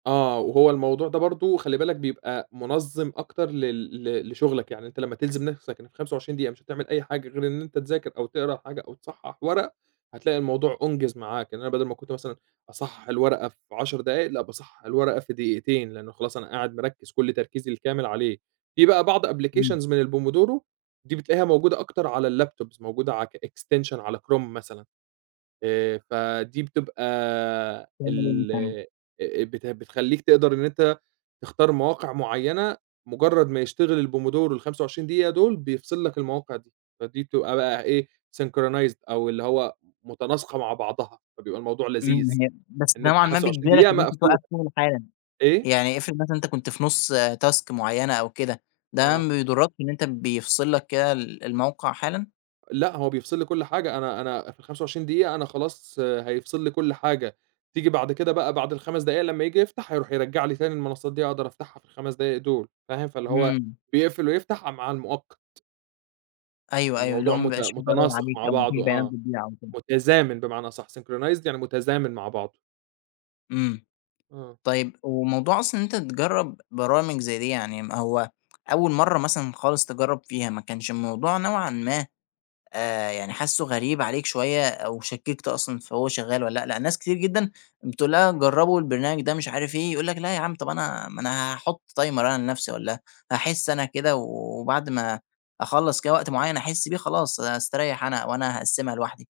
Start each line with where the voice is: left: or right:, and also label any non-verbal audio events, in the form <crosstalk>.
right: آه، وهو الموضوع ده برضه خلّي بالك بيبقى منظِّم أكتر لل ل لشغلك، يعني أنت لمّا تلزم نفسك إنك 25 دقيقة، مش هتعمل أي حاجة غير إن أنت تذاكر أو تقرا حاجة أو تصحّح ورق، هتلاقي الموضوع أُنجِز معاك، يعني أنا بدل ما كنت مثلًا أصحّح الورقة في 10 دقايق، لأ باصحّح الورقة في دقيقتين، لأنه خلاص أنا قاعد مركّز كل تركيزي الكامل عليه. في بقى بعض
left: إمم.
right: applications من الpomodoro، دي بتلاقيها موجودة أكتر على الlaptops موجودة ع الextension على كروم مثلًا، آآ، فدي بتبقى ال
left: <unintelligible>
right: آآ، بت بتخليك تقدر إن أنت تختار مواقع معيّنة، مجرّد ما يشتغل الpomodoro ال25 دقيقة دول، بيفصل لك المواقع دي، فدي بتبقى بقى إيه، synchronized أو اللي هو متناسقة مع بعضها، فبيبقى الموضوع لذيذ،
left: <unintelligible> بس
right: إن
left: ده
right: أنت
left: معناه
right: 25
left: بيجبرك
right: دقيقة
left: إن أنت
right: مقفول.
left: توقّف شغل حالًا،
right: إيه؟
left: يعني افرض مثلًا أنت كنت في نُصّ task معيّنة أو كده، ده
right: آه.
left: ما بيضرَّكش إن أنت بيفصل لك كده ال الموقع حالًا؟
right: لأ، هو بيفصل لي كل حاجة، أنا أنا في ال25 دقيقة أنا خلاص، هيفصل لي كل حاجة، تيجي بعد كده بقى بعد ال5 دقايق لمّا ييجي يفتح، هيروح يرجّع لي تاني المنصات دي، أقدر أفتحها في ال5 دقايق دول، فاهم، فاللي هو
left: إمم.
right: بيقفل ويفتح ع مع المؤقت.
left: أيوه، أيوه، اللي هو
right: الموضوع
left: ما
right: مت
left: بيبقاش في ضرر
right: متناسق
left: عليك،
right: مع
left: أو ما فيش
right: بعضُه،
left: بيانات
right: آه،
left: بتضيع أو كده.
right: متزامن بمعنى أصح، synchronized يعني متزامن مع بعضُه.
left: إمم،
right: آه.
left: طيب وموضوع أصلًا إن أنت تجرّب برامج زي دي، يعني ما هو أول مرّة مثلًا خالص تجرّب فيها، ما كانش الموضوع نوعًا ما آآ، يعني حاسُّه غريب عليك شوية أو شكِّكت أصلًا في هو شغّال والَّا لأ، لأن ناس كتير جدًا، بتقول لها جرّبوا البرنامج ده مش عارف إيه، يقول لك لأ ياعم، طَب أنا ما أنا هاحُطّ timer أنا لنفسي، والّا هاحس أنا كده، وبعد ما أخلّص كده وقت معيّن أحس بيه، خلاص هاستريّح أنا، وأنا هاقسّمها لوحدي.